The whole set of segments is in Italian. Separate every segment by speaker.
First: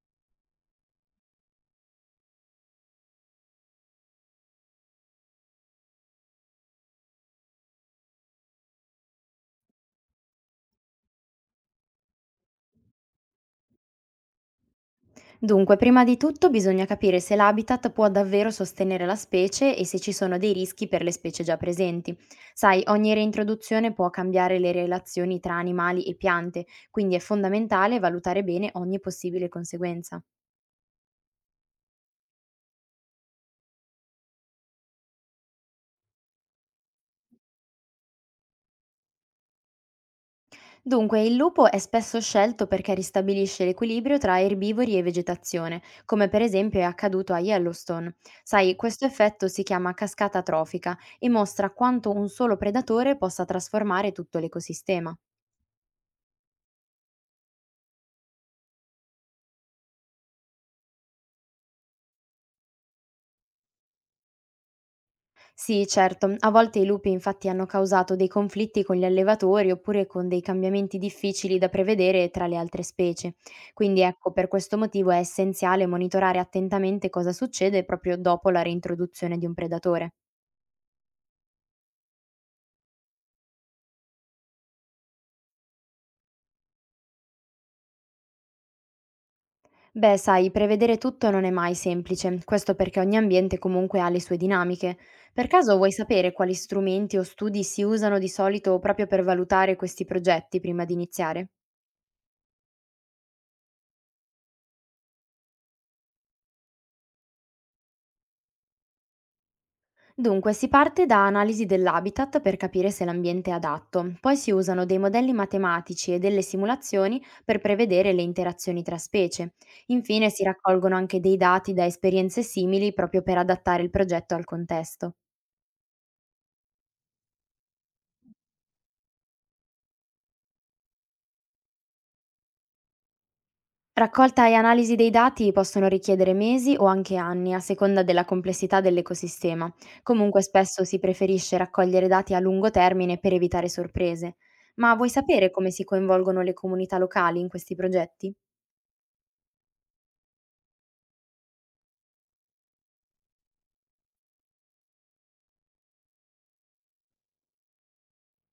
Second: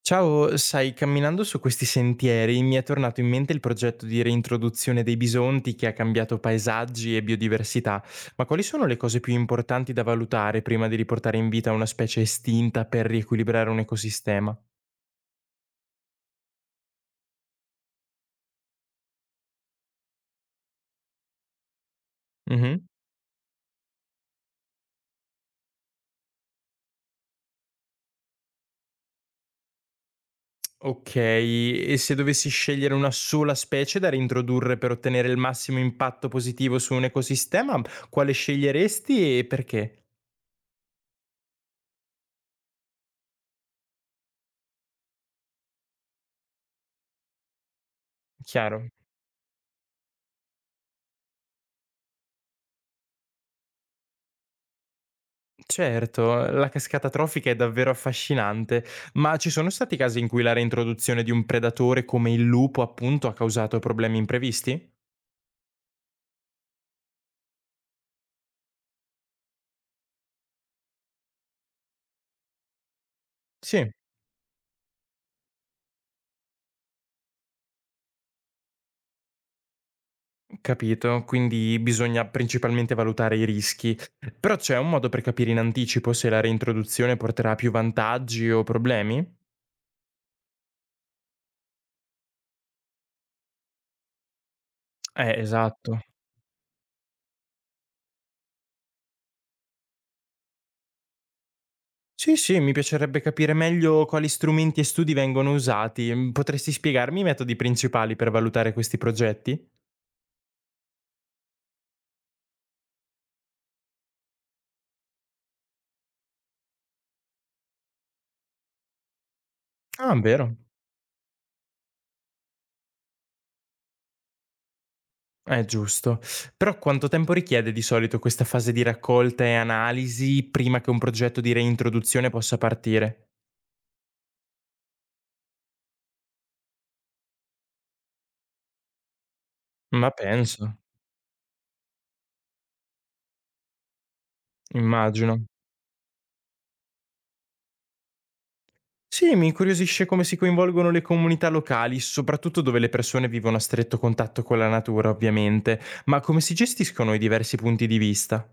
Speaker 1: Ciao, sai, camminando su questi sentieri mi è tornato in mente il progetto di reintroduzione dei bisonti che ha cambiato paesaggi e biodiversità, ma quali sono le cose più importanti da valutare prima di riportare in vita una specie estinta per riequilibrare un ecosistema?
Speaker 2: Dunque, prima di tutto bisogna capire se l'habitat può davvero sostenere la specie e se ci sono dei rischi per le specie già presenti. Sai,
Speaker 1: Mhm.
Speaker 2: ogni reintroduzione può cambiare le relazioni tra animali e piante, quindi è fondamentale valutare bene ogni possibile conseguenza.
Speaker 1: Ok, e se dovessi scegliere una sola specie da reintrodurre per ottenere il massimo impatto positivo su un ecosistema, quale sceglieresti e perché?
Speaker 2: Dunque, il lupo è spesso scelto perché ristabilisce l'equilibrio tra erbivori e vegetazione, come per esempio è accaduto a Yellowstone. Sai,
Speaker 1: Chiaro.
Speaker 2: questo effetto si chiama cascata trofica e mostra quanto un solo predatore possa trasformare tutto l'ecosistema.
Speaker 1: Certo, la cascata trofica è davvero affascinante, ma ci sono stati casi in cui la reintroduzione di un predatore come il lupo, appunto, ha causato problemi imprevisti?
Speaker 2: Sì, certo. A volte i lupi infatti hanno causato dei conflitti con gli allevatori oppure con dei cambiamenti difficili da prevedere tra le altre specie.
Speaker 1: Sì,
Speaker 2: Quindi ecco, per questo motivo è essenziale monitorare attentamente cosa succede proprio dopo la reintroduzione di un predatore.
Speaker 1: capito, quindi bisogna principalmente valutare i rischi. Però c'è un modo per capire in anticipo se la reintroduzione porterà a più vantaggi o problemi?
Speaker 2: Beh, sai, prevedere tutto non è mai semplice, questo perché ogni ambiente comunque ha le sue dinamiche. Per caso vuoi
Speaker 1: Esatto.
Speaker 2: sapere quali strumenti o studi si usano di solito proprio per valutare questi progetti prima di iniziare?
Speaker 1: Sì, sì, mi piacerebbe capire meglio quali strumenti e studi vengono usati. Potresti spiegarmi i metodi principali per valutare questi progetti?
Speaker 2: Dunque, si parte da analisi dell'habitat per capire se l'ambiente è adatto, poi si usano dei modelli matematici e delle simulazioni per prevedere le interazioni tra specie.
Speaker 1: Ah,
Speaker 2: Infine si
Speaker 1: vero.
Speaker 2: raccolgono anche dei dati da esperienze simili proprio per adattare il progetto al contesto.
Speaker 1: Giusto. Però quanto tempo richiede di solito questa fase di raccolta e analisi prima che un progetto di reintroduzione possa partire?
Speaker 2: Raccolta e analisi dei dati possono richiedere mesi o anche anni a seconda della complessità dell'ecosistema.
Speaker 1: Ma
Speaker 2: Comunque
Speaker 1: penso,
Speaker 2: spesso si preferisce raccogliere dati a lungo termine per evitare sorprese. Ma vuoi
Speaker 1: immagino.
Speaker 2: sapere come si coinvolgono le comunità locali in questi progetti?
Speaker 1: Sì, mi incuriosisce come si coinvolgono le comunità locali, soprattutto dove le persone vivono a stretto contatto con la natura, ovviamente, ma come si gestiscono i diversi punti di vista?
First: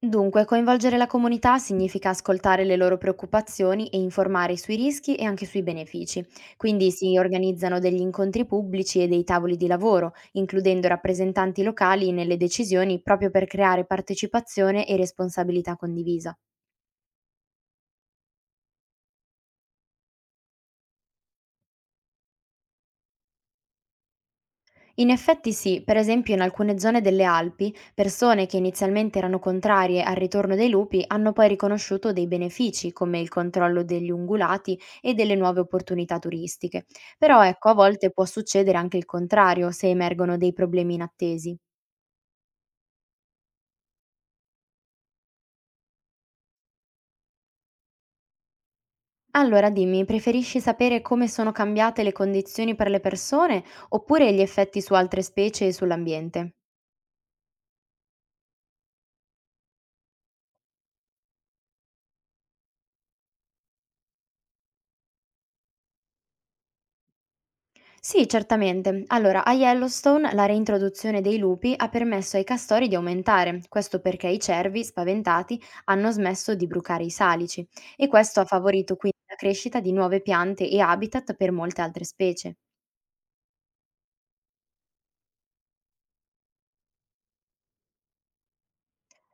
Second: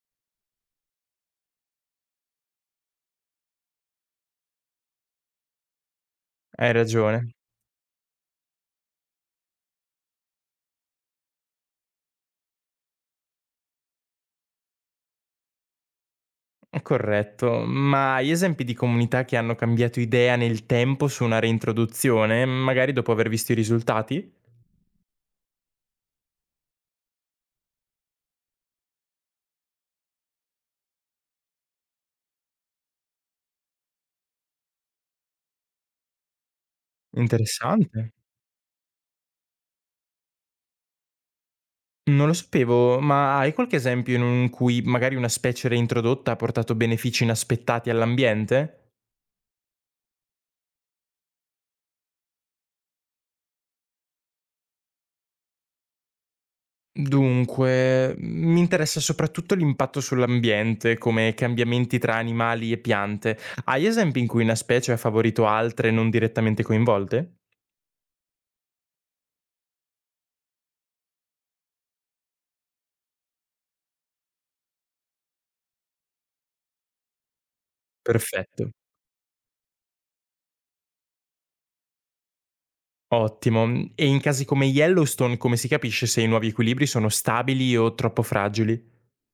Speaker 2: Dunque, coinvolgere la comunità significa ascoltare le loro preoccupazioni e informare sui rischi e anche sui benefici.
Speaker 1: Hai
Speaker 2: Quindi si
Speaker 1: ragione,
Speaker 2: organizzano degli incontri pubblici e dei tavoli di lavoro, includendo rappresentanti locali nelle decisioni proprio per creare partecipazione e responsabilità condivisa.
Speaker 1: è corretto, ma hai esempi di comunità che hanno cambiato idea nel tempo su una reintroduzione, magari dopo aver visto i risultati?
Speaker 2: In effetti sì, per esempio in alcune zone delle Alpi, persone che inizialmente erano contrarie al ritorno dei lupi hanno poi riconosciuto dei benefici come il controllo degli ungulati e delle nuove opportunità turistiche. Però ecco, a volte
Speaker 1: Interessante.
Speaker 2: può succedere anche il contrario se emergono dei problemi inattesi.
Speaker 1: Non lo sapevo, ma hai qualche esempio in cui magari una specie reintrodotta ha portato benefici inaspettati all'ambiente?
Speaker 2: Allora dimmi, preferisci sapere come sono cambiate le condizioni per le persone oppure gli effetti su altre specie e sull'ambiente?
Speaker 1: Dunque, mi interessa soprattutto l'impatto sull'ambiente, come cambiamenti tra animali e piante. Hai esempi in cui una specie ha favorito altre non direttamente coinvolte?
Speaker 2: Sì, certamente. Allora, a Yellowstone la reintroduzione dei lupi ha permesso ai castori di aumentare, questo perché i cervi, spaventati, hanno smesso di brucare i salici e questo ha
Speaker 1: Perfetto.
Speaker 2: favorito quindi la crescita di nuove piante e habitat per molte altre specie.
Speaker 1: Ottimo. E in casi come Yellowstone, come si capisce se i nuovi equilibri sono stabili o troppo fragili?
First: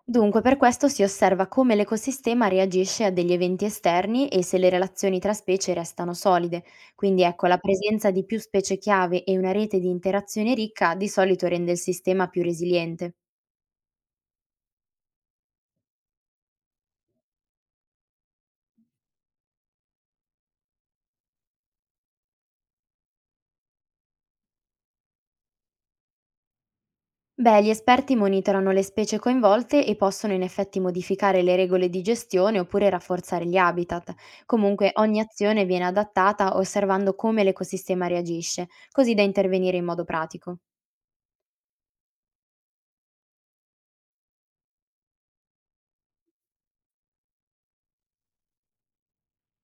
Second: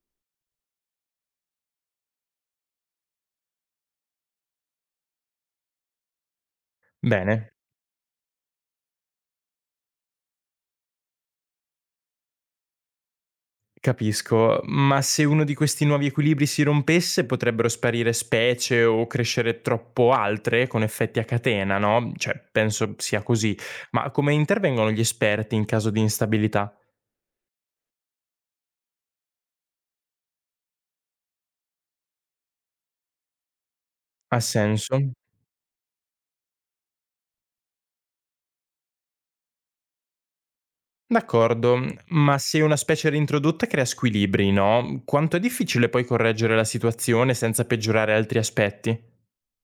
Speaker 2: Dunque, per questo si osserva come l'ecosistema reagisce a degli eventi esterni e se le relazioni tra specie restano solide. Quindi ecco,
Speaker 1: Bene.
Speaker 2: la presenza di più specie chiave e una rete di interazione ricca di solito rende il sistema più resiliente.
Speaker 1: Capisco, ma se uno di questi nuovi equilibri si rompesse, potrebbero sparire specie o crescere troppo altre con effetti a catena, no? Cioè, penso sia così. Ma come intervengono gli esperti in caso di instabilità?
Speaker 2: Beh, gli esperti monitorano le specie coinvolte e possono in effetti modificare le regole di gestione oppure rafforzare gli habitat.
Speaker 1: Ha
Speaker 2: Comunque
Speaker 1: senso?
Speaker 2: ogni azione viene adattata osservando come l'ecosistema reagisce, così da intervenire in modo pratico.
Speaker 1: D'accordo, ma se una specie reintrodotta crea squilibri, no? Quanto è difficile poi correggere la situazione senza peggiorare altri aspetti?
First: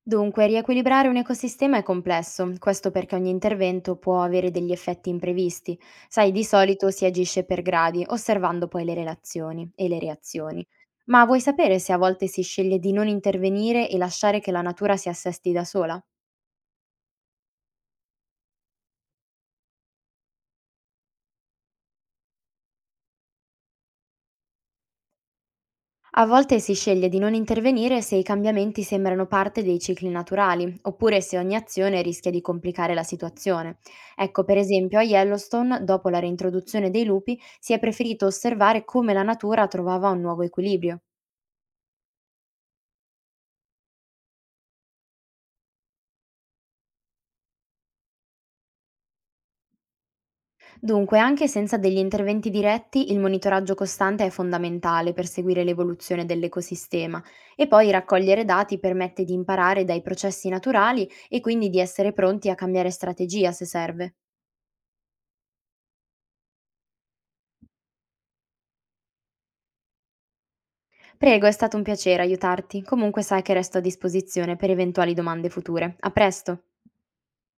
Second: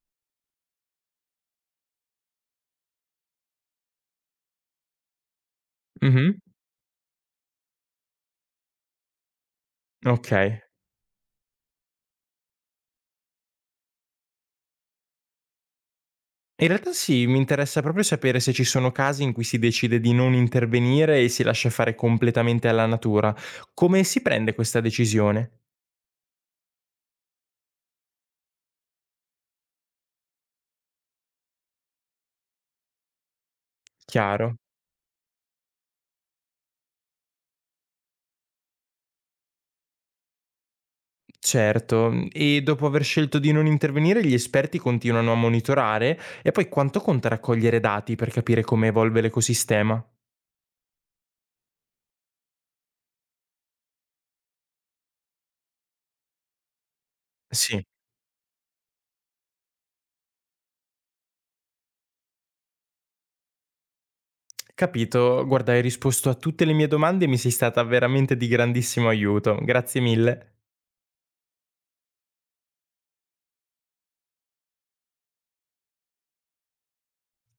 Speaker 2: Dunque, riequilibrare un ecosistema è complesso, questo perché ogni intervento può avere degli effetti imprevisti. Sai,
Speaker 1: Mhm.
Speaker 2: di solito si agisce per gradi, osservando poi le relazioni e le
Speaker 1: Ok.
Speaker 2: reazioni. Ma vuoi sapere se a volte si sceglie di non intervenire e lasciare che la natura si assesti da sola?
Speaker 1: In realtà sì, mi interessa proprio sapere se ci sono casi in cui si decide di non intervenire e si lascia fare completamente alla natura. Come si prende questa decisione?
Speaker 2: A volte si sceglie di non intervenire se i cambiamenti sembrano parte dei cicli naturali, oppure se ogni azione rischia di complicare la situazione. Ecco, per
Speaker 1: Chiaro,
Speaker 2: esempio, a Yellowstone, dopo la reintroduzione dei lupi, si è preferito osservare come la natura trovava un nuovo equilibrio.
Speaker 1: certo. E dopo aver scelto di non intervenire, gli esperti continuano a monitorare e poi quanto conta raccogliere dati per capire come evolve l'ecosistema?
Speaker 2: Dunque, anche senza degli interventi diretti, il monitoraggio costante è fondamentale per seguire l'evoluzione dell'ecosistema e
Speaker 1: Sì,
Speaker 2: poi raccogliere dati permette di imparare dai processi naturali e quindi di essere pronti a cambiare strategia se serve.
Speaker 1: capito. Guarda, hai risposto a tutte le mie domande e mi sei stata veramente di grandissimo aiuto. Grazie mille.
Speaker 2: Prego, è stato un piacere aiutarti. Comunque sai che resto a disposizione per eventuali domande future. A presto!